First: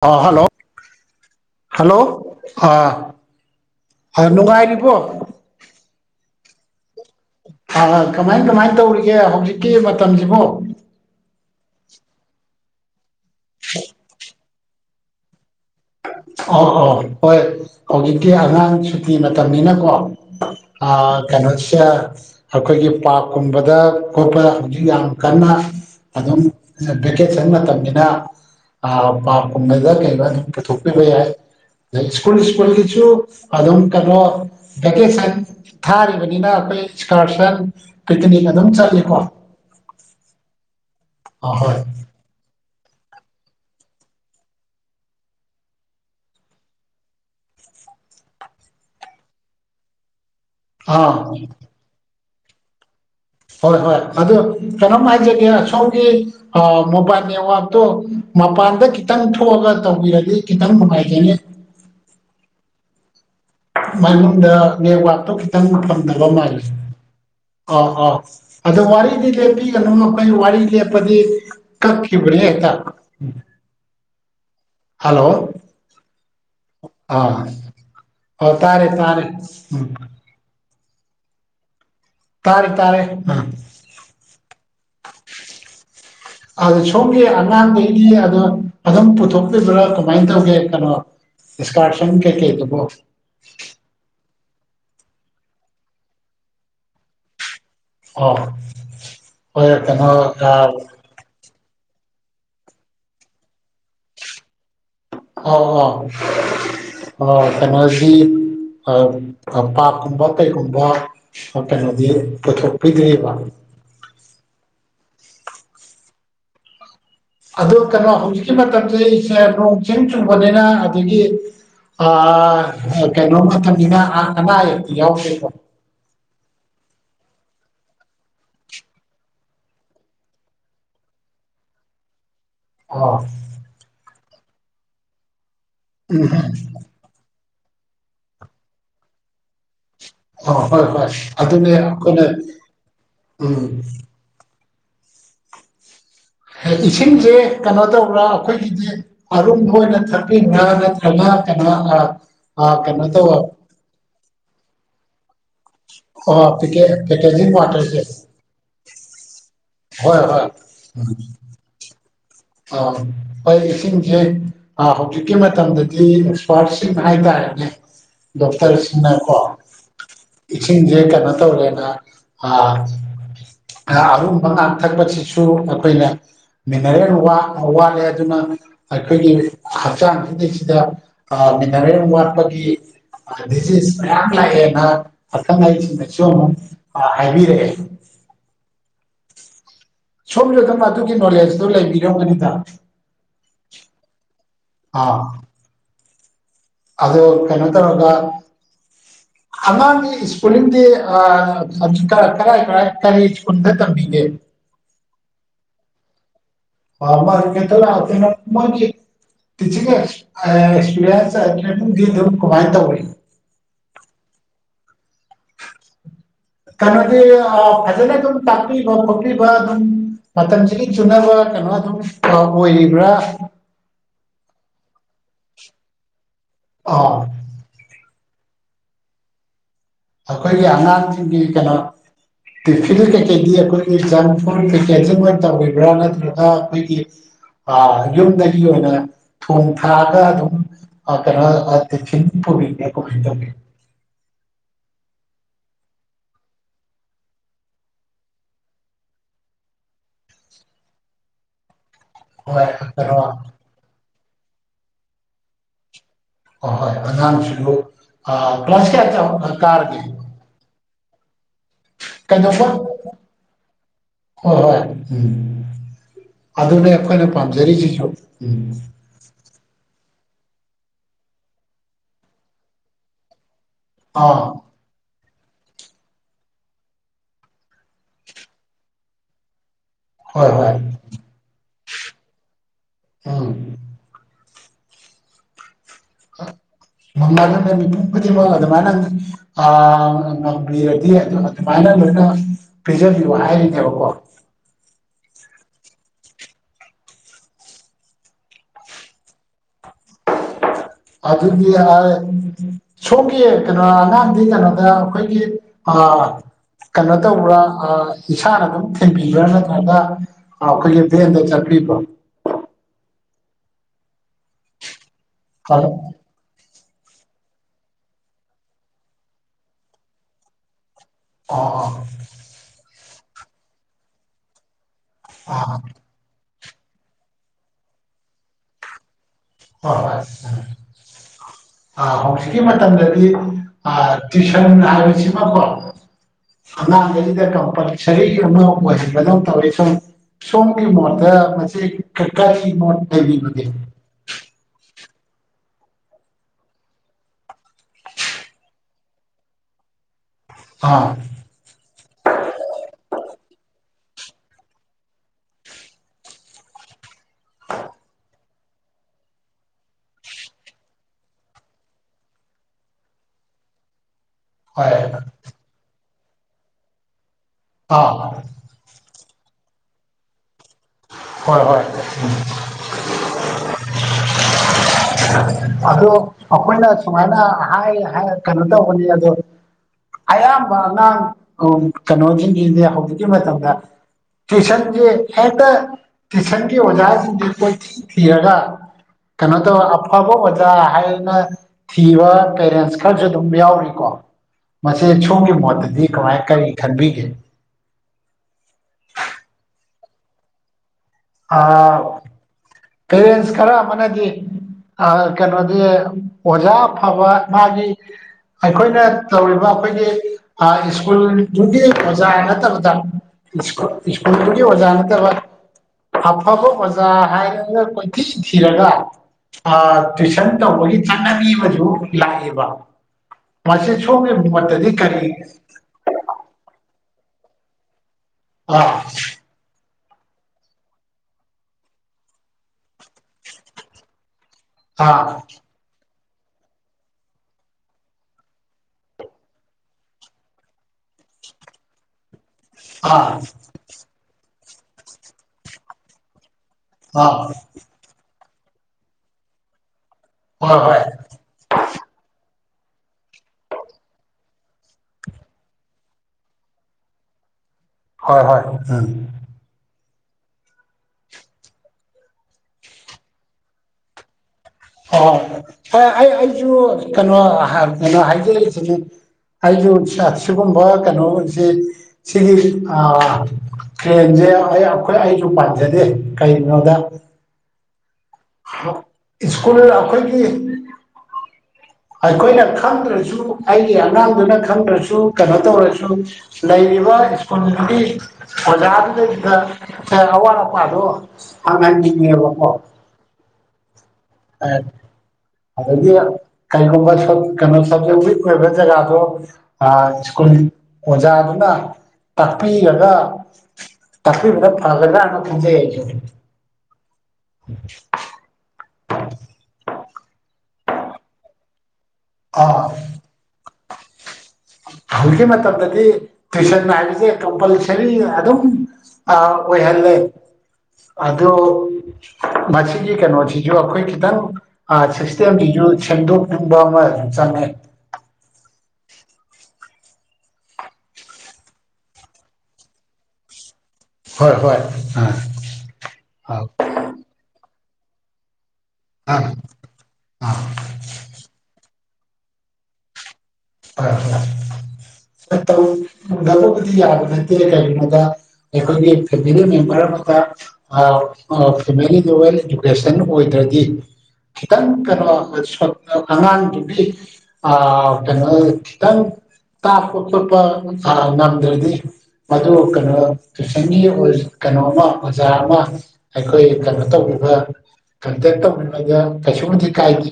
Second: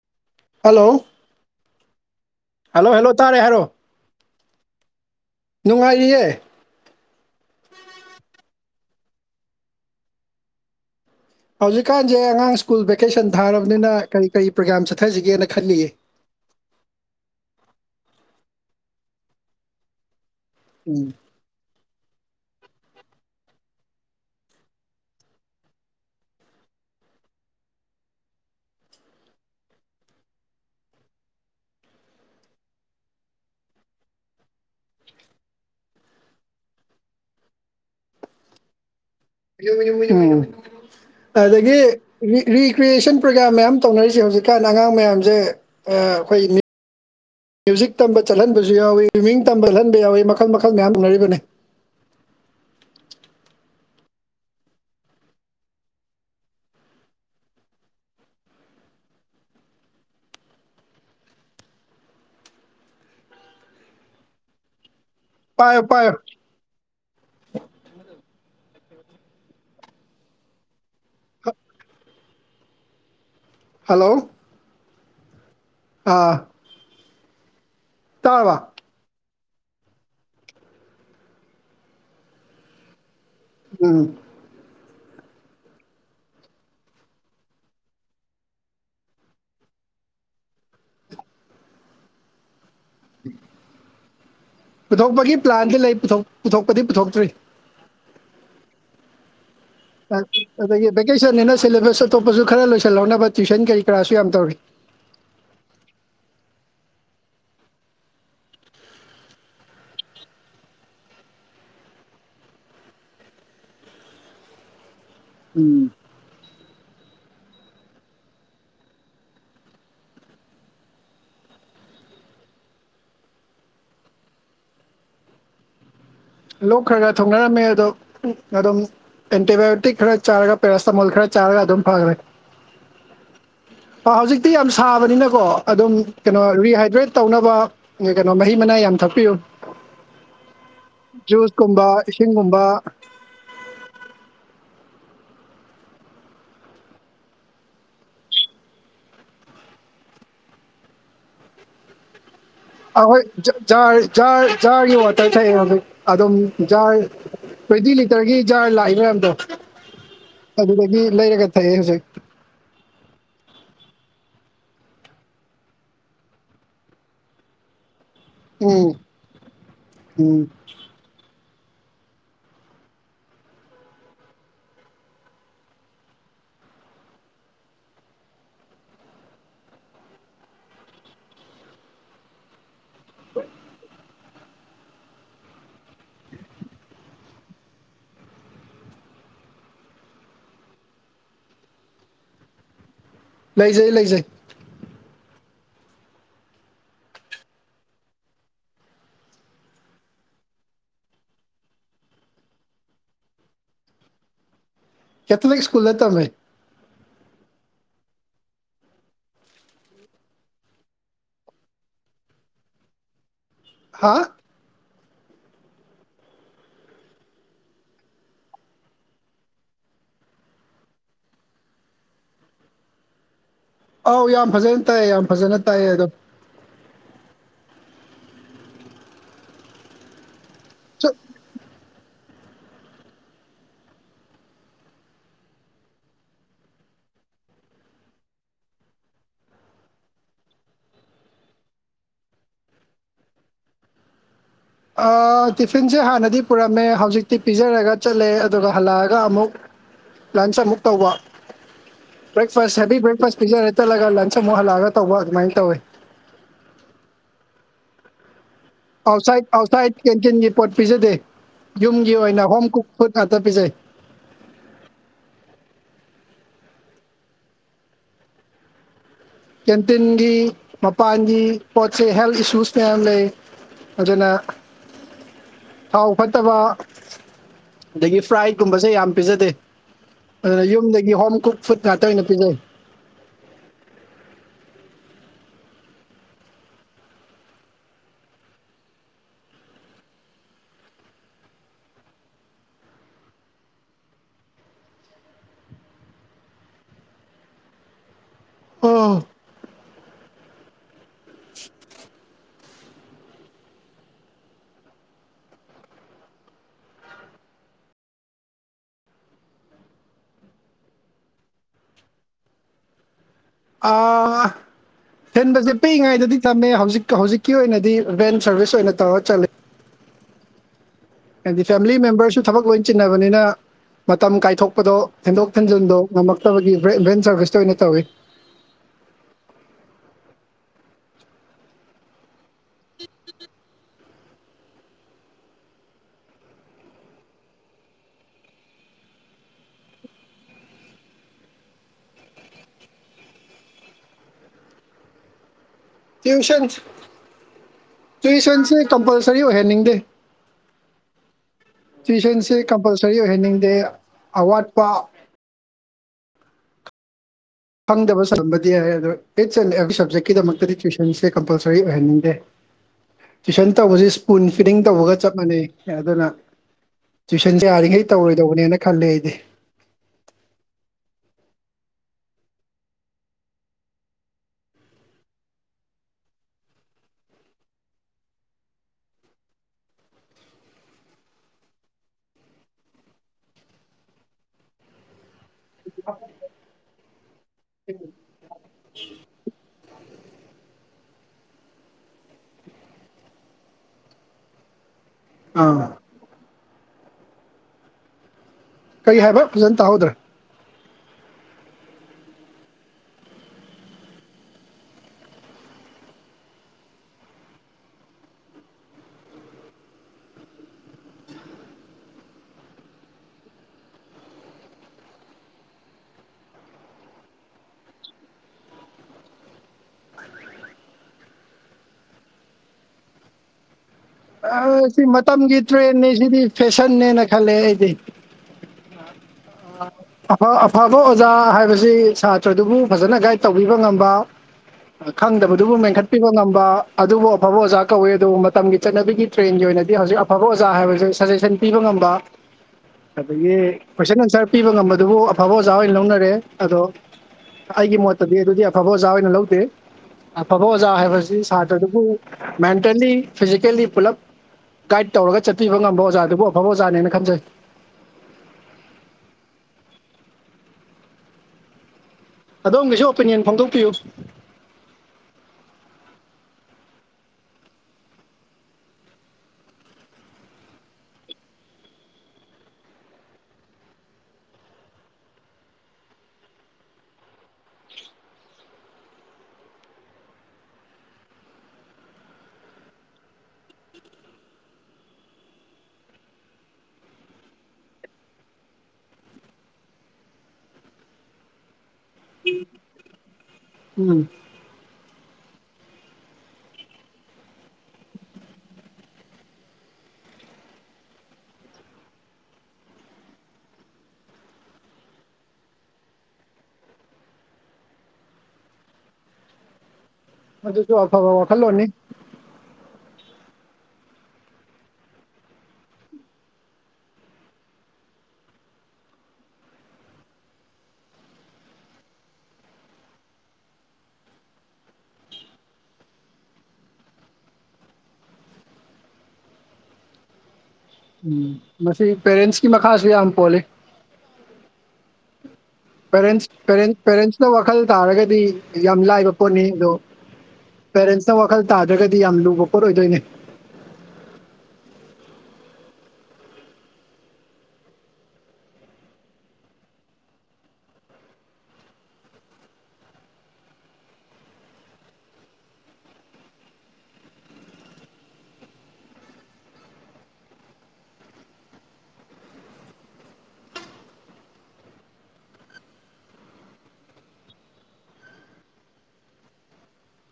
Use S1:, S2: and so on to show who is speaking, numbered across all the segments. S1: ꯑ hello
S2: hello
S1: hello ꯑ
S2: hello hello ꯇꯥꯔꯦ ꯍꯥꯏꯔꯣ
S1: ꯍ ꯅꯨꯡꯉꯥꯏꯔꯤꯕꯣ
S2: ꯅꯨꯡꯉꯥꯏꯔꯤꯌꯦ
S1: ꯑ ꯀꯃꯥꯏ ꯀꯃꯥꯏꯅ ꯇꯧꯔꯤꯒꯦ ꯍꯧꯖꯤꯛꯀꯤ ꯃꯇꯝꯖꯤꯕꯨ
S2: ꯍꯧꯖꯤꯛꯀꯥꯟꯁꯦ ꯑꯉꯥꯡ ꯁ꯭ꯀꯨꯜ ꯚꯦꯀꯦꯁꯟ ꯊꯥꯔꯕꯅꯤꯅ ꯀꯔꯤ ꯀꯔꯤ ꯄ꯭ꯔꯣꯒꯥ꯭ꯔꯥꯝ ꯆꯠꯊꯁꯤꯒꯦꯅ ꯈꯟꯂꯤꯌꯦ
S1: ꯑꯧ ꯑꯧ ꯍꯣꯏ ꯍꯧꯖꯤꯛꯇꯤ ꯑꯉꯥꯡ ꯁꯨꯇꯤ ꯃꯇꯝꯅꯤꯅꯀꯣ ꯑ
S2: ꯎꯝ
S1: ꯀꯩꯅꯣꯁꯦ ꯑꯩꯈꯣꯏꯒꯤ ꯄꯥꯔꯛꯀꯨꯝꯕꯗ ꯀ‌ꯣꯕ ꯍꯧꯖꯤꯛ ꯌꯥꯝ ꯀꯟꯅ ꯑꯗꯨꯝ ꯚꯦꯀꯦꯁꯟ ꯃꯇꯝꯅꯤꯅ ꯑꯥ ꯄꯥꯔ꯭ꯛ ꯀꯨꯝꯕꯗ ꯀꯩꯗ ꯑꯗꯨ ꯄꯨꯊꯣꯛꯄꯤꯕ ꯌꯥꯏ ꯍ‌ꯦ ꯁ꯭ꯀꯨꯜ ꯁ꯭ꯀꯨꯜ ꯒꯤꯁꯨ ꯑꯗꯨꯝ ꯀꯩꯅꯣ ꯚꯦꯀꯦꯁꯟ ꯊꯥꯔꯤꯕꯅꯤꯅ ꯑꯩꯈꯣꯏ ꯑꯦꯛꯁꯀꯔꯁꯟ ꯄꯤꯛꯅꯤꯛ ꯑꯗꯨꯝ ꯆꯠꯂꯤꯀꯣ
S2: [unintelligible]
S1: ꯑꯥ ꯍꯣꯏ
S2: ꯑꯗꯒꯤ ꯔꯤ ꯔꯤꯀ꯭ꯔꯤꯌꯦꯁꯟ ꯄ꯭ꯔꯣꯒ꯭ꯔꯥꯝ ꯃꯌꯥꯝ ꯇꯧꯅꯩꯁꯦ ꯍꯧꯖꯤꯛꯀꯥꯟ ꯑꯉꯥꯡ ꯃꯌꯥꯝꯖ‌ꯦ ꯑ ꯑꯩꯈꯣꯏ ꯃꯤ ꯃ꯭ꯌꯨꯖꯤꯛ ꯇꯝꯕ ꯆꯠꯍꯟꯕꯁꯨ ꯌꯥꯎꯏ ꯁ꯭ꯋꯤꯝꯃꯤꯡ ꯇꯝꯕ ꯆꯠꯍꯟꯕ ꯌꯥꯎꯋꯤ ꯃꯈꯜ ꯃꯈꯜ ꯃꯌꯥꯝ
S1: ꯑꯥ
S2: ꯇꯧꯅꯔꯤꯗꯨꯅꯤ
S1: ꯍꯣꯏ ꯍꯣꯏ ꯑꯗꯨ ꯀꯩꯅꯣꯝ ꯍꯥꯏꯖꯒꯦꯅꯥ ꯁꯣꯝꯒꯤ ꯑꯥ ꯃꯣꯕꯥꯏꯜ ꯅꯦꯠꯋꯥꯛꯇꯣ ꯃꯄꯥꯟꯗ ꯈꯤꯇꯪ ꯊꯣꯛꯑꯒ ꯇꯧꯕꯤꯔꯗꯤ ꯈꯤꯇꯪ ꯅꯨꯡꯉꯥꯏꯖꯅꯤ ꯃꯉꯨꯝꯗ ꯅꯦꯠꯋꯥꯛꯇꯣ ꯈꯤꯇꯪ
S2: ꯄꯥꯏꯌꯣ ꯄꯥꯏꯌꯣ
S1: ꯐꯪꯗꯕ ꯃꯥꯂꯦ ꯑꯥꯎ ꯑꯥ ꯑꯗꯨ ꯋꯥꯔꯤꯗꯤ ꯂꯦꯞꯄꯤꯒꯅꯨ ꯑꯩꯈꯣꯏ ꯋꯥꯔꯤ ꯂ‌ꯦꯞ ꯄꯗꯤ ꯀꯛꯈꯤꯕꯅ‌ꯦ ꯍ‌‌ꯦꯛꯇ
S2: ꯍꯜꯂꯣ
S1: ꯍꯜꯂꯣ
S2: ꯑꯥ
S1: ꯑꯥ ꯑꯣ
S2: ꯇꯥꯔꯕ
S1: ꯇꯥꯔꯦ ꯇꯥꯔꯦ ꯎꯝ ꯇꯥꯔꯦ ꯇꯥꯔꯦ
S2: ꯎꯝ
S1: [inaudible] ꯑꯗ ꯁꯣꯝꯒꯤ ꯑꯉꯥꯡꯒꯩꯗꯤ ꯑꯗꯣ ꯑꯗꯨꯝ ꯄꯨꯊꯣꯛꯄꯤꯕ꯭ꯔꯥ ꯀꯃꯥꯏ ꯇꯧꯒꯦ ꯀꯩꯅꯣ ꯏꯁꯀꯥꯔꯁꯟ ꯀꯩ ꯀꯩꯇꯕꯣ
S2: ꯄꯨꯊꯣꯛꯄꯒꯤ ꯄ꯭ꯂꯥꯟꯗꯤ ꯂꯩ ꯄꯨꯊ‌ꯣꯛ ꯄꯨꯊꯣꯛꯄꯗꯤ ꯄꯨꯊꯣꯛꯇ꯭ꯔꯤ
S1: ꯑꯣ ꯍꯣꯏ
S2: ꯑꯥ ꯑꯗꯒꯤ ꯚꯦꯀꯦꯁꯟꯅꯤꯅ ꯁꯤꯂꯦꯕꯁ ꯑꯇꯣꯞꯄꯁꯨ ꯈꯔ ꯂꯣꯏꯁꯤꯜꯍꯧꯅꯕ ꯇꯨꯏꯁꯟ ꯀꯔꯤ ꯀꯔꯥꯁꯨ ꯌꯥꯝ ꯇꯧꯔꯤ
S1: [unintelligible] ꯍꯥꯎ ꯑꯥ ꯀꯩꯅꯣꯗꯤ [unintelligible] ꯀꯨꯝꯕ ꯀꯩꯒꯨꯝꯕ [unintelligible] ꯀꯩꯅꯣꯗꯤ ꯄꯨꯊꯣꯛꯄꯤꯗ꯭ꯔꯤꯕ
S2: ꯎꯝ
S1: ꯑꯗꯨ ꯀꯩꯅꯣ ꯍꯧꯖꯤꯛꯀꯤ ꯃꯇꯝꯁꯦ ꯑꯩꯁꯦ ꯅꯣꯡ ꯆꯤꯡ ꯆꯨꯕꯅꯤꯅ ꯑꯗꯒꯤ ꯑꯥ ꯀꯩꯅꯣ ꯃꯇꯝꯅꯤꯅ ꯑ ꯑꯅꯥ ꯑꯌꯦꯛꯛꯇ ꯌꯥꯎꯗꯦꯀꯣ
S2: ꯂꯣꯛ ꯈꯔꯥ ꯈꯔꯥ ꯊꯧꯅꯔꯝꯃꯦ ꯑꯗꯣ ꯑꯗꯨꯝ ꯑꯦꯟꯇꯤꯕꯥꯏꯌꯣꯇꯤꯛ ꯈꯔ ꯆꯥꯔꯒ ꯄꯦꯔꯁꯇꯇꯥꯃꯣꯜ ꯈꯔ ꯆꯥꯔꯒ ꯑꯗꯨꯝ ꯐꯒꯔꯦ
S1: ꯑꯣ
S2: ꯍꯧꯖꯤꯛꯇꯤ ꯌꯥꯝ ꯁꯥꯕꯅꯤꯅꯀꯣ ꯑꯗꯨꯝ ꯀꯩꯅꯣ ꯔꯤꯍꯥꯏꯗ꯭ꯔꯦꯠ ꯇꯧꯅꯕ ꯀꯩꯅꯣ ꯃꯍꯤ ꯃꯅꯥꯏ ꯌꯥꯝ ꯊꯛꯄꯤꯌꯨ
S1: ꯑꯥ ꯍꯣꯏ ꯍꯣꯏ ꯑꯗꯨꯅ
S2: ꯖꯨꯁꯀꯨꯝꯕ
S1: ꯑꯩꯈꯩꯅ
S2: ꯏꯁꯤꯡꯒꯨꯝꯕ
S1: ꯎꯝ ꯏꯁꯤꯡꯖꯦ ꯀꯩꯅꯣ ꯇꯧꯕ꯭ꯔꯥ ꯑꯩꯈꯣꯏꯒꯤꯗꯤ ꯑꯔꯨꯝꯕ ꯑꯣꯏꯅ ꯊꯛꯄꯤꯕ꯭ꯔꯥ ꯅꯠꯇ꯭ꯔꯒ ꯀꯅꯥ
S2: ꯑꯍꯣꯏ ꯖꯥꯔ ꯖꯥꯔ ꯖꯥꯔꯒꯤ ꯋꯥꯠ ꯐꯩ ꯐꯩ ꯑꯗꯨ ꯑꯗꯨꯝ
S1: ꯑꯣ ꯄꯦꯀꯦ
S2: ꯖꯥꯔ
S1: ꯄꯦꯀꯦꯖꯤꯡ
S2: ꯇ꯭ꯋꯏꯟꯇꯤ
S1: ꯋꯥꯇꯔꯁꯦ
S2: ꯂꯤꯇꯔꯒꯤ ꯖꯥꯔ ꯂꯥꯛꯏ ꯃꯌꯥꯝꯗꯣ
S1: ꯍꯣꯏ ꯍꯣꯏ
S2: ꯑꯗꯨꯗꯒꯤ ꯂꯩꯔꯒ ꯊꯛꯑꯦ ꯍꯧꯖꯤꯛ
S1: ꯑꯥ ꯐꯩ ꯏꯁꯤꯡꯁꯦ ꯑꯥ ꯍꯧꯖꯤꯛꯀꯤ ꯃꯇꯝꯗꯗꯤ ꯑꯦꯛꯁꯄꯥꯔꯠꯁꯤꯡ ꯍꯥꯏꯇꯥꯔꯦꯅꯦ
S2: ꯎꯝ
S1: ꯗꯣꯛꯇꯔꯁꯤꯡꯅꯀꯣ
S2: ꯎꯝ
S1: ꯏꯁꯤꯡꯁꯦ ꯀꯩꯅꯣ ꯇꯧꯔꯦꯅ ꯑꯥ ꯑꯥ ꯑꯔꯨꯝꯕ ꯉꯥꯛ ꯊꯛꯄꯁꯤꯁꯨ ꯑꯩꯈꯣꯏꯅ ꯃꯤꯅꯔꯦꯜ ꯋꯥꯠꯂꯦ ꯑꯗꯨꯅ ꯑꯩꯈꯣꯏꯒꯤ ꯍꯛꯆꯥꯡꯁꯤꯗꯩꯁꯤꯗ ꯑꯥ ꯃꯤꯅꯔꯦꯜ ꯋꯥꯠꯄꯒꯤ ꯑꯥ ꯗꯤꯖꯤꯁ ꯃꯌꯥꯝ ꯂꯥꯛꯑꯦꯅ ꯑꯈꯪꯁꯤꯡꯅꯁꯨ ꯑꯃꯨꯛ ꯍꯥꯏꯕꯤꯔꯛꯑꯦ ꯁꯣꯝꯗꯒ ꯑꯗꯨꯒꯤ ꯅꯣꯂꯦꯖꯇꯣ ꯂꯩꯕꯤꯔꯝꯒꯅꯤꯗ
S2: ꯂꯩꯖꯩ ꯂꯩꯖꯩ
S1: ꯑꯥ ꯑꯗꯣ ꯀꯩꯅꯣ ꯇꯧꯔꯒ ꯑꯉꯥꯡꯒꯤ ꯁ꯭ꯀꯨꯜꯂꯤꯡꯗꯤ ꯑꯥ ꯀꯔꯥ ꯀꯔꯥꯏ ꯀꯔꯤ ꯁ꯭ꯀꯨꯜꯗ ꯇꯝꯕꯤꯒꯦ
S2: ꯀꯦꯊꯣꯂꯤꯛ ꯁꯀꯨꯜꯗ ꯇꯝꯃꯦ
S1: ꯃꯥꯃ ꯑꯗꯨꯛꯦꯇꯅꯅ ꯃꯥ [unintelligible] ꯇꯤꯆꯤꯡ ꯑꯦꯛꯁꯄꯤꯔꯤꯌꯦꯟꯁ ꯍꯥꯏ ꯀꯃꯥꯏ ꯇꯧꯔꯤ
S2: ꯍꯥ
S1: ꯀꯩꯅꯣꯗꯤ ꯑꯥ ꯐꯖꯅ ꯑꯗꯨꯝ ꯇꯥꯛꯄꯤꯕ ꯈꯣꯠꯄꯤꯕ ꯑꯗꯨꯝ ꯃꯇꯝꯁꯤꯒꯤ ꯆꯨꯅꯕ ꯀꯩꯅꯣ ꯑꯗꯨꯝ ꯑꯣꯏꯔꯤꯕ꯭ꯔꯥ
S2: ꯑꯧ ꯌꯥꯝ ꯐꯖꯅ ꯇꯥꯏꯌꯦ ꯌꯥꯝ ꯐꯖꯅ ꯇꯥꯏꯌꯦ ꯑꯗꯨꯝ
S1: ꯑꯥ ꯑꯩꯈꯣꯏꯒꯤ ꯑꯉꯥꯡꯖꯤꯡꯒꯤ ꯀꯩꯅꯣ ꯇꯤꯐꯤꯟꯗ ꯀꯩꯀꯩꯗꯤ ꯑꯩꯈꯣꯏꯒꯤ ꯖꯝ ꯐꯨꯗ ꯀꯩꯀꯩꯁꯤ ꯂꯣꯏ ꯇꯧꯕ꯭ꯔꯥ ꯅꯠꯇ꯭ꯔꯒ ꯑꯩꯈꯣꯏꯒꯤ [unintelligible] ꯑꯥ ꯌꯨꯝꯗꯒꯤ ꯑꯣꯏꯅ ꯊꯣꯡ ꯊꯥꯛꯑꯒ ꯑꯗꯨꯝ ꯑꯥ ꯀꯩꯅꯣ ꯇꯤꯐꯤꯟ ꯄꯨ
S2: ꯇꯤꯐꯤꯟꯁꯦ ꯍꯥꯟꯅꯗꯤ ꯄꯨꯔꯝꯃꯦ ꯍꯧꯖꯤꯛꯇꯤ ꯄꯤꯖꯔꯒ ꯆꯠꯂꯦ ꯑꯗꯨꯒ ꯍꯜꯂꯛꯑꯒ ꯑꯃꯨꯛ ꯂꯟꯁ ꯑꯃꯨꯛ ꯇꯧꯕ
S1: ꯍꯣꯏ
S2: ꯕ꯭ꯔꯦꯛꯐꯥꯁ ꯍꯦꯕꯤ
S1: ꯀꯩꯅꯣ
S2: ꯕ꯭ꯔꯦꯛꯐꯥꯁ ꯄꯤꯖꯥꯗꯦ ꯆꯠꯂꯒ ꯂꯟ ꯑꯃꯨꯛ ꯍꯜꯂꯛꯑꯒ ꯇꯧꯕ ꯑꯗꯨꯃꯅ ꯇꯧꯋꯦ
S1: ꯑꯣ ꯍꯣꯏ ꯍꯣꯏ ꯑꯉꯥꯡꯁꯨ ꯀ꯭ꯂ꯭ꯥꯁ ꯀꯌꯥ ꯀꯌꯥꯃꯨꯛ
S2: ꯑꯥꯎꯠꯁꯥꯏꯠ ꯑꯥꯎꯠꯁꯥꯏꯠ
S1: ꯀꯥꯔꯒꯦ
S2: ꯀꯦꯟꯇꯤꯟꯒꯤ ꯄꯣꯠ ꯄꯤꯖꯗꯦ ꯌꯨꯝꯒꯤ ꯑꯣꯏꯅ ꯍꯣꯝ
S1: ꯀꯩꯗꯧꯕ
S2: ꯀꯨꯛ ꯐꯨꯗ ꯉꯥꯛꯇ ꯄꯤꯖꯩ
S1: ꯍꯣꯏ ꯍꯣꯏ ꯎꯝ ꯑꯗꯨꯅꯦ ꯑꯩꯈꯣꯏꯅ ꯄꯥꯝꯖꯔꯤꯁꯤꯁꯨ ꯎꯝ
S2: ꯀꯦꯟꯇꯤꯟꯒꯤ ꯃꯄꯥꯟꯒꯤ ꯄꯣꯠ ꯆꯩꯩ ꯍꯦꯜꯊ ꯏꯁꯨꯁ ꯃꯌꯥꯝ ꯂꯩ ꯑꯗꯨꯅ
S1: ꯑꯥ
S2: ꯊꯥꯎ ꯐꯠꯇꯕ ꯑꯗꯒꯤ ꯐ꯭ꯔꯥꯏꯠ ꯀꯨꯝꯕꯁꯦ ꯌꯥꯝꯅ ꯄꯤꯖꯗꯦ
S1: ꯍꯣꯏ
S2: ꯑꯗꯨꯅ
S1: ꯍꯣꯏ
S2: ꯌꯨꯝꯗꯒꯤ ꯍꯣꯝ ꯀꯨꯛ ꯐꯨꯗ ꯉꯥꯛꯇ ꯑꯣꯏꯅ ꯄꯤꯅꯩ
S1: ꯑꯥ ꯃꯥꯃꯥꯅ ꯍꯥꯏ ꯃꯤ ꯈꯨꯗꯤꯡꯃꯛ ꯑꯗꯨꯃꯥꯏꯅ [unintelligible] ꯑꯥ ꯉꯝꯕꯤꯔꯗꯤ ꯑꯗꯨꯃꯥꯏꯅ ꯂꯣꯏꯅ ꯄꯤꯖꯕꯤꯌꯨ ꯍꯥꯏꯔꯤꯅꯦꯕꯀꯣ
S2: ꯎꯝ
S1: ꯑꯗꯨꯗꯤ ꯍꯥꯏ ꯁꯣꯝꯒꯤ ꯀꯩꯅꯣ ꯑꯉꯥꯡꯗꯤ ꯀꯩꯅꯣꯗ ꯑꯩꯈꯣꯏꯒꯤ ꯑꯥ ꯀꯩꯅꯣ ꯇꯧꯕ꯭ꯔꯥ ꯑꯥ ꯏꯁꯥꯅ ꯑꯗꯨꯝ ꯊꯤꯟꯕꯤꯕ꯭ꯔꯥ ꯅꯠꯇ꯭ꯔꯒ ꯑꯥ ꯑꯩꯈꯣꯏꯒꯤ ꯚꯦꯟꯗ ꯆꯠꯄꯤꯕ꯭ꯔꯥ
S2: ꯑꯥ ꯊꯤꯟꯕꯁꯦ
S1: ꯑꯣ
S2: ꯄꯤꯛꯏꯉꯩꯗꯗꯤ ꯊꯝꯃꯦ ꯍꯧꯖꯤꯛ ꯍꯧꯖꯤꯛꯀꯤ ꯑꯣꯏꯅꯗꯤ ꯚꯦꯟ ꯁꯔꯚꯤꯁ ꯑꯣꯏꯅ ꯇꯧꯔ ꯆꯠꯂꯦ ꯍꯥꯏꯗꯤ
S1: ꯑꯣ
S2: ꯐꯦꯃꯤꯂꯤ ꯃꯦꯝꯕꯔꯁꯨ ꯊꯕꯛ ꯂꯣꯏ ꯆꯤꯟꯅꯕꯅꯤꯅ ꯃꯇꯝ ꯀꯥꯏꯊꯣꯛꯄꯗꯣ ꯊꯤꯟꯗꯣꯛ
S1: ꯑꯥ
S2: ꯊꯤꯟꯖꯤꯟꯗꯣ ꯉꯝꯃꯛꯇꯕꯒꯤ ꯚꯦꯟ ꯁꯥꯔꯚꯤꯁꯁꯇ ꯑꯣꯏꯅ ꯇꯧꯏ
S1: [unintelligible] ꯍꯧꯖꯤꯛꯀꯤ ꯃꯇꯝꯗꯗꯤ ꯇꯨꯋꯏꯁꯟ ꯍꯥꯏꯕꯁꯤꯃꯀꯣ ꯑꯉꯥꯡꯒꯩꯗ ꯀꯝꯄꯜꯁꯔꯤ ꯑꯃ ꯑꯣꯏꯍꯟꯕꯗꯧꯅ ꯇꯧꯔꯤ ꯁꯨꯝ ꯁꯣꯝꯒꯤ ꯃꯣꯠꯇ ꯃꯁꯤ ꯀꯔꯤ ꯃꯣꯠ ꯂꯩꯕꯤꯕꯒ
S2: ꯇꯨꯋꯏꯁꯟꯁ ꯇꯨꯏꯁꯟꯁꯦ ꯀꯝꯄꯜꯁꯔꯤ ꯑꯣꯏꯍꯟꯅꯤꯡꯗꯦ
S1: ꯍꯥꯥ
S2: ꯇꯨꯋꯏꯁꯟꯁꯤ ꯀꯝꯄꯜꯁꯔꯤ ꯑꯣꯏꯍꯟꯅꯤꯡꯗꯦ ꯑꯋꯥꯠꯄ ꯈꯪꯗꯕ ꯁꯝꯕꯗꯤ ꯌꯥꯏ ꯑꯗꯣ ꯏꯠꯁ ꯑꯦꯟ ꯑꯦꯕ꯭ꯔꯤ ꯁꯞꯖꯦꯛꯀꯤꯗꯃꯛꯇ ꯇꯨꯋꯏꯁꯟꯁꯦ ꯀꯝꯄꯜꯁꯔꯤ ꯑꯣꯏꯍꯟꯅꯤꯡꯗꯦ
S1: [inaudible]
S2: ꯇꯨꯋꯏꯁꯟ ꯇꯧꯕꯁꯤ ꯁ꯭ꯄꯨꯟ ꯐꯤꯗꯤꯡ
S1: ꯍꯣꯏ
S2: ꯇꯧꯕꯒ ꯆꯞ ꯃꯥꯟꯅꯩ ꯑꯗꯨꯅ ꯇꯨꯋꯏꯁꯟꯖꯦ ꯌꯥꯔꯤꯈꯩ
S1: ꯑꯥ
S2: ꯇꯧꯔꯣꯏꯗꯧꯕꯅꯦꯅ ꯈꯜꯂꯦ ꯑꯩꯗꯤ
S1: ꯍꯣꯏ ꯍꯣꯏ ꯎꯝ ꯑꯗꯣ ꯑꯩꯈꯣꯏꯅ ꯁꯨꯃꯥꯏꯅ ꯍꯥꯏ ꯍꯥꯏ ꯀꯩꯅꯣ ꯇꯧꯕꯅꯤ ꯑꯗꯣ ꯑꯌꯥꯝꯕ ꯑꯉꯥꯡ ꯎꯝ ꯀꯩꯅꯣꯖꯤꯡꯖꯦ ꯍꯧꯖꯤꯛꯀꯤ ꯃꯇꯝꯗ ꯇꯨꯋꯏꯁꯟꯒꯤ ꯍꯦꯛꯇ ꯇꯨꯋꯏꯁꯟꯒꯤ ꯑꯣꯖꯥꯖꯤꯡꯖꯦ ꯀꯣꯏꯊꯤ ꯊꯤꯔꯒ ꯀꯩꯅꯣ ꯇꯧ ꯑꯐꯕ ꯑꯣꯖꯥ ꯍꯥꯏꯅ ꯊꯤꯕ [unintelligible] ꯈꯔꯖꯨ ꯑꯗꯨꯝ ꯌꯥꯎꯔꯤꯀꯣ ꯃꯁꯤ ꯁꯣꯝꯒꯤ
S2: ꯑꯥ
S1: ꯃꯣꯠꯇꯗꯤ ꯀꯃꯥꯏ ꯀꯔꯤ ꯈꯟꯕꯤꯒꯦ
S2: ꯀꯔꯤ ꯍꯥꯏꯕ ꯐꯥꯖꯅ ꯇꯥꯍꯧꯗ꯭ꯔꯦ
S1: ꯑꯥ ꯄꯦꯔꯦꯟꯁ ꯈꯔ ꯑꯃꯥꯅꯗꯤ ꯑꯥ ꯀꯩꯅꯣꯗꯤ ꯑꯣꯖꯥ ꯐꯕ ꯃꯥꯒꯤ ꯑꯩꯈꯣꯏꯅ ꯇꯧꯔꯤꯕ ꯑꯩꯈꯣꯏꯒꯤ ꯏꯁ꯭ꯀꯨꯜꯗꯨꯒꯤ ꯑꯣꯖꯥ ꯅꯠꯇꯕꯗ ꯨ ꯏꯁ꯭ꯀꯨꯜ ꯏꯁ꯭ꯀꯨꯜꯗꯨꯒꯤ ꯑꯣꯖꯥ ꯅꯠꯇꯕ ꯑꯐꯥꯕ ꯑꯣꯖꯥ ꯍꯥꯏꯔꯒ ꯀꯣꯏꯊꯤ ꯊꯤꯔꯒ ꯑꯥ ꯇꯨꯋꯏꯁꯟ ꯇꯧꯕꯒꯤ ꯆꯠꯅꯕꯤ ꯑꯃꯖꯨ ꯂꯥꯛꯑꯦꯕ ꯃꯁꯤ ꯁꯣꯝꯒꯤ
S2: ꯑꯥ,
S1: ꯃꯣꯠꯇꯗꯤ
S2: ꯁꯤ
S1: ꯀꯔꯤ
S2: ꯃꯇꯝꯒꯤ ꯇ꯭ꯔꯦꯟꯅꯤ ꯁꯤꯗꯤ ꯐꯦꯁꯟꯅꯦꯅ ꯈꯜꯂꯦ ꯑꯩꯗꯤ
S1: ꯑꯥ
S2: [inaudible] ꯑꯐ ꯑꯐꯕ ꯑꯣꯖꯥ ꯍꯥꯏꯕꯁꯤ ꯁꯥꯇ꯭ꯔꯗꯨꯕꯨ ꯐꯖꯅ ꯒꯥꯏꯠ ꯇꯧꯕꯤꯕ ꯉꯝꯕ
S1: ꯑꯥ
S2: ꯈꯪꯗꯕꯗꯨꯕꯨ ꯃꯦꯟꯈꯠꯄꯤꯕ ꯉꯝꯕ ꯑꯗꯨꯕꯨ ꯑꯐꯕ ꯑꯣꯖꯥ ꯀꯧꯋꯤ ꯑꯗꯨꯕꯨ ꯃꯇꯝꯒꯤ ꯆꯠꯅꯕꯤꯒꯤ ꯇ꯭ꯔꯦꯟꯒꯤ ꯑꯣꯏꯅꯗꯤ ꯍꯧꯖꯤꯛ ꯑꯐꯕ ꯑꯣꯖꯥ ꯍꯥꯏꯕꯁꯦ ꯁꯖꯦꯁꯟ ꯄꯤꯕ ꯉꯝꯕ
S1: ꯑꯥ
S2: ꯑꯗꯒꯤ ꯀꯣꯏꯁꯟ ꯑꯟꯁꯔ ꯄꯤꯕ ꯉꯝꯕꯗꯨꯕꯨ ꯑꯐꯕ ꯑꯣꯖꯥ ꯑꯣꯏꯅ ꯂꯧꯅꯔꯦ ꯑꯗꯣ
S1: ꯑꯥ꯫
S2: ꯑꯩꯒꯤ ꯃꯣꯠꯇꯗꯤ ꯑꯗꯨꯗꯤ ꯑꯐꯕ ꯑꯣꯖꯥ ꯑꯣꯏꯅ ꯂꯧꯗꯦ ꯑꯐꯕ
S1: ꯍꯣꯏ
S2: ꯑꯣꯖꯥ
S1: ꯍꯣꯏ
S2: ꯍꯥꯏꯕꯁꯤ ꯁꯥꯥꯇ꯭ꯔ ꯗꯨꯕꯨ ꯃꯦꯟꯇꯦꯜꯂꯤ ꯐꯤꯖꯤꯀꯦꯜꯂꯤ ꯄꯨꯂꯞ ꯒꯥꯏꯗ ꯇꯧꯔꯒ ꯆꯠꯄꯤꯕ ꯉꯝꯕ ꯑꯣꯖꯥꯗꯨꯕꯨ ꯑꯐꯕ ꯑꯣꯖꯥꯅꯦꯅ ꯈꯟꯖꯩ꯫
S1: ꯍꯣꯏ ꯍꯣꯏ ꯎꯝ꯫
S2: ꯑꯗꯣꯝꯒꯤꯁꯨ ꯑꯣꯄꯤꯅꯤꯌꯟ ꯐꯣꯡꯗꯣꯛꯄꯤꯌꯨ꯫
S1: ꯑꯣ ꯍꯣꯏ ꯑꯩ ꯑꯩꯁꯨ ꯀꯩꯅꯣ ꯍꯥ ꯀꯩꯅꯣ ꯍꯥꯏꯖꯔꯤꯁꯤꯅꯤ ꯑꯩꯁꯨ ꯁ ꯁꯤꯒꯨꯝꯕ ꯀꯩꯅꯣꯁꯤ ꯁꯤꯒꯤ ꯑ ꯇ꯭ꯔꯦꯟꯁꯦ ꯑꯩ ꯑꯩꯈꯣꯏ ꯑꯩꯁꯨ ꯄꯥꯝꯖꯗꯦ ꯀꯩꯒꯤꯅꯣꯗ- ꯁ꯭ꯀꯨꯜ ꯑꯩꯈꯣꯏꯒꯤ ꯑꯩꯈꯣꯏꯅ ꯈꯪꯗ꯭ꯔꯁꯨ ꯑꯩꯒꯤ ꯑꯉꯥꯡꯗꯨꯅ ꯈꯪꯗ꯭ꯔꯁꯨ ꯀꯩꯅꯣ ꯇꯧꯔꯁꯨ ꯂꯩꯔꯤꯕ ꯁ꯭ꯀꯨꯜꯗꯨꯒꯤ ꯑꯣꯖꯥꯗꯨꯗꯩꯗ ꯁꯥꯔ ꯑꯋꯥꯠ ꯑꯄꯥꯗꯣ ꯐꯪꯍꯟꯅꯤꯡꯉꯦꯕꯀꯣ꯫
S2: ꯎꯝ꯫
S1: ꯑ꯫ ꯑꯗꯒꯤ ꯀꯩꯒꯨꯝꯕ ꯁꯕ ꯀꯩꯅꯣ ꯁꯕꯖꯦꯛ ꯋꯤꯛ ꯑꯣꯏꯕ ꯖꯒꯥꯗꯣ ꯑꯥ ꯁ꯭ꯀꯨꯜ ꯑꯣꯖꯥꯗꯨꯅ ꯇꯥꯛꯄꯤꯔꯒ ꯇꯥꯛꯄꯤꯕꯅ ꯐꯒꯗ꯭ꯔꯅ ꯈꯟꯖꯩ ꯑꯩꯁꯨ꯫ ꯑ
S2: ꯑꯗꯨꯁꯨ ꯑꯐꯕ ꯋꯥꯈꯜꯂꯣꯟꯅꯤ꯫
S1: ꯑꯥ꯫ ꯍꯧꯖꯤꯛꯀꯤ ꯃꯇꯝꯗꯗꯤ ꯇꯨꯏꯁꯟ ꯍꯥꯏꯕꯁꯦ ꯀꯝꯄꯜꯁꯔꯤ ꯑꯗꯨꯝ ꯑ ꯑꯣꯏꯍꯜꯂꯦ ꯑꯗꯨ ꯃꯁꯤꯒꯤ ꯀꯩꯅꯣꯁꯤꯁꯨ ꯑꯩꯈꯣꯏ ꯈꯤꯇꯪ ꯑ ꯁꯤꯁꯇꯦꯝꯁꯤꯁꯨ ꯁꯦꯝꯗꯣꯛꯅꯤꯡꯕ ꯑꯃ ꯑꯗꯨꯝ ꯆꯪꯉꯦ꯫
S2: ꯎꯝ꯫ ꯃꯁꯤ ꯄꯦꯔꯦꯟꯁꯀꯤ ꯃꯈꯥꯁꯨ ꯌꯥꯝ ꯄꯣꯜꯂꯤ꯫
S1: ꯍꯣꯏ ꯍꯣꯏ ꯑꯥ꯫
S2: ꯄꯦꯔꯦꯟꯁ
S1: ꯑꯥ
S2: ꯄꯦꯔꯦꯟ ꯄꯦꯔꯦꯟꯁꯅ ꯋꯥꯈꯜ ꯇꯥꯔꯒꯗꯤ ꯌꯥꯝ ꯂꯥꯏꯕ
S1: ꯑꯥ
S2: ꯄꯣꯠꯅꯤ ꯑꯗꯨ
S1: ꯑꯥ
S2: ꯄꯦꯔꯦꯟꯁꯅ ꯋꯥꯈꯜ ꯇꯥꯗ꯭ꯔꯒꯗꯤ ꯌꯥꯝ ꯂꯨꯕ ꯄꯣꯠ ꯑꯣꯏꯗꯣꯏꯅꯦ꯫
S1: ꯍꯣꯏ ꯍꯣꯏ ꯈꯔ ꯇꯧꯗꯕꯕꯨꯗꯤ ꯌꯥꯕ ꯅꯠꯇꯦ ꯀꯩꯒꯤꯅꯣꯗ ꯑꯩꯈꯣꯏꯒꯤ ꯐꯦꯃꯤꯂꯤ ꯃꯦꯝꯕꯔ ꯑꯃꯗ ꯑꯥ ꯑ ꯐꯦꯃꯤꯂꯤꯗ ꯋꯦꯜ ꯏꯗꯨꯀꯦꯁꯟ ꯑꯣꯏꯗ꯭ꯔꯗꯤ ꯈꯤꯇꯪ ꯀꯩꯅꯣ ꯁꯣꯠ ꯑꯉꯥꯡꯗꯨꯒꯤ ꯑꯥ ꯀꯩꯅꯣ ꯈꯤꯇꯪ ꯇꯥꯛꯄ ꯈꯣꯠꯄ ꯑ ꯉꯝꯗ꯭ꯔꯗꯤ ꯃꯗꯨ ꯀꯩꯅꯣ ꯇꯨꯏꯁꯟꯒꯤ ꯑꯣ ꯀꯩꯅꯣꯃ ꯑꯣꯖꯥ ꯑꯃ ꯑꯩꯈꯣꯏ ꯀꯩꯅꯣ ꯇꯧꯕꯤꯕ ꯀꯟꯇꯦꯛ ꯇꯧꯕꯤꯕꯗ ꯀꯩꯁꯨꯕꯨꯗꯤ ꯀꯥꯏꯗꯦ꯫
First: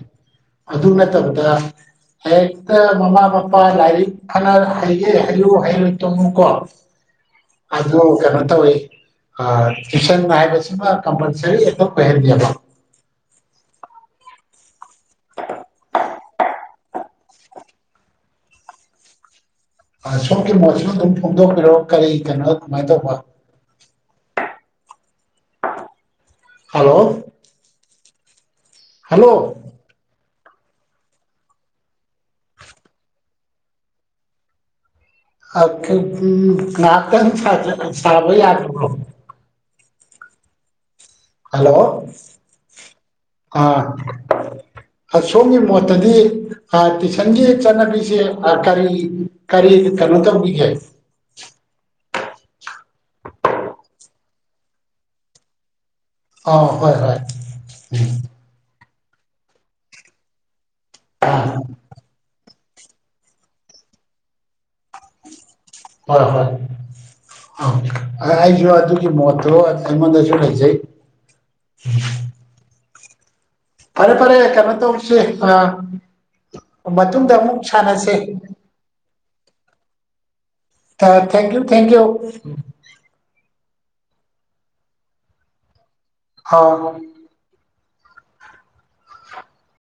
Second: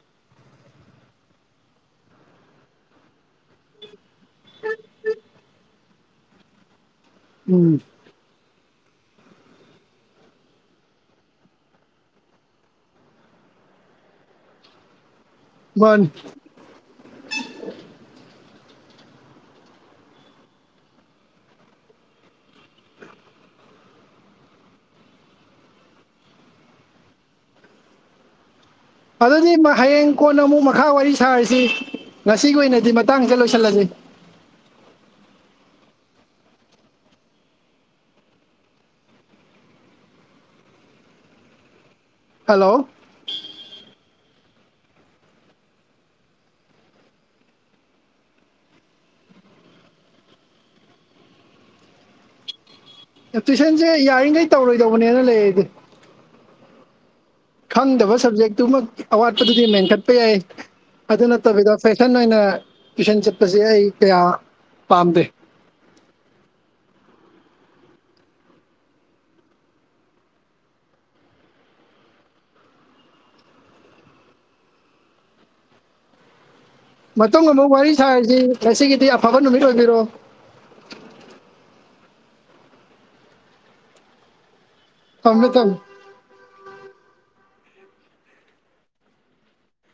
S1: ꯑꯗꯨ ꯅꯠꯇꯕꯗ ꯍꯦꯛ ꯇ ꯃꯃꯥ ꯃꯄꯥ ꯂꯥꯏꯔꯤꯛ ꯐꯅ ꯍꯩꯒꯦ ꯍꯩꯌꯨ ꯍꯩꯔꯣꯏ ꯇꯣꯛꯎ ꯀꯣ꯫
S2: ꯎꯝ
S1: ꯑꯗꯨ ꯀꯩꯅꯣ ꯇꯧꯏ꯫ ꯑ ꯇꯨꯏꯁꯟ ꯍꯥꯏꯕꯁꯤꯃ ꯀꯝꯄꯜꯁꯔꯤ ꯑꯗꯨꯝ ꯑꯣꯏꯍꯟꯂꯦꯕ
S2: ꯋꯥꯟ
S1: ꯑ ꯁꯣꯝꯒꯤ ꯃꯣꯠꯁꯤꯁꯨ ꯑꯗꯨꯝ ꯐꯣꯡꯗꯣꯛꯄꯤꯔꯛꯑꯣ ꯀꯔꯤ ꯀꯩꯅꯣ ꯀꯃꯥꯏꯅ ꯇꯧꯕ ꯍꯜꯂꯣ ꯍꯜꯂꯣ
S2: ꯑꯗꯨꯗꯤ ꯃ ꯍꯌꯦꯡ ꯀꯣꯟꯅ ꯑꯃꯨꯛ ꯃꯈꯥ ꯋꯥꯔꯤ ꯁꯥꯔꯁꯤ ꯉꯁꯤꯒꯤ ꯑꯣꯏꯅꯗꯤ ꯃꯇꯥꯡꯁꯤꯗ ꯂꯣꯏꯁꯤꯜꯂꯖꯤ
S1: [unintelligible] ꯉꯍꯥꯛꯇꯪ ꯁꯥꯖ ꯁꯥꯕ ꯌꯥꯔꯤꯕ꯭ꯔꯣ ꯍꯜꯂꯣ
S2: ꯍꯜꯂꯣ
S1: ꯑꯥ ꯁꯣꯝꯒꯤ ꯃꯣꯠꯇꯗꯤ ꯑ ꯇꯨꯏꯁꯟꯒꯤ ꯆꯠꯅꯕꯤꯁꯦ ꯑ ꯀꯔꯤ ꯀꯔꯤ ꯀꯩꯅꯣ ꯇꯧꯕꯤꯒꯦ
S2: ꯑ ꯇꯨꯏꯁꯟꯁꯦ ꯌꯥꯔꯤꯒꯩ ꯇꯧꯔꯣꯏꯗꯧꯕꯅꯦꯅ ꯂꯩ ꯑꯩꯗꯤ
S1: ꯑꯥ ꯍꯣꯏ ꯍꯣꯏ
S2: ꯈꯪꯗꯕ ꯁꯕꯖꯦꯛꯇꯨꯃꯛ ꯑꯋꯥꯠꯄꯗꯨꯗꯤ ꯃꯦꯟꯈꯠꯄ ꯌꯥꯏ ꯑꯗꯨ
S1: ꯎꯝ ꯑꯥ
S2: ꯅꯠꯇꯕꯤꯗ ꯐꯦꯁꯟ ꯑꯣꯏꯅ ꯇꯨꯏꯁꯟ ꯆꯠꯄꯁꯦ ꯑꯩ ꯀꯌꯥ ꯄꯥꯝꯗꯦ
S1: ꯍꯣꯏ ꯍꯣꯏ ꯑꯪ ꯑ ꯩꯁꯨ ꯑꯗꯨꯒꯤ ꯃꯣꯠꯇꯣ ꯑꯩꯉꯣꯟꯗꯖꯨ ꯂꯩꯖꯩ [unintelligible] ꯐꯔꯦ ꯐꯔꯦ ꯀꯩꯅꯣ ꯇꯧꯁꯦ ꯑꯥ
S2: ꯃꯇꯨꯡ ꯑꯃꯨꯛ ꯋꯥꯔꯤ ꯁꯥꯔꯖꯤ ꯉꯁꯤꯒꯤꯗꯤ ꯑꯐꯕ ꯅꯨꯃꯤꯠ ꯑꯣꯏꯕꯤꯔꯣ
S1: ꯑ ꯊꯦꯡꯀ꯭ꯌꯨ ꯊꯦꯡꯀ꯭ꯌꯨ
S2: ꯊꯝꯃꯦ ꯊꯝꯃꯦ
S1: ꯍꯥꯎ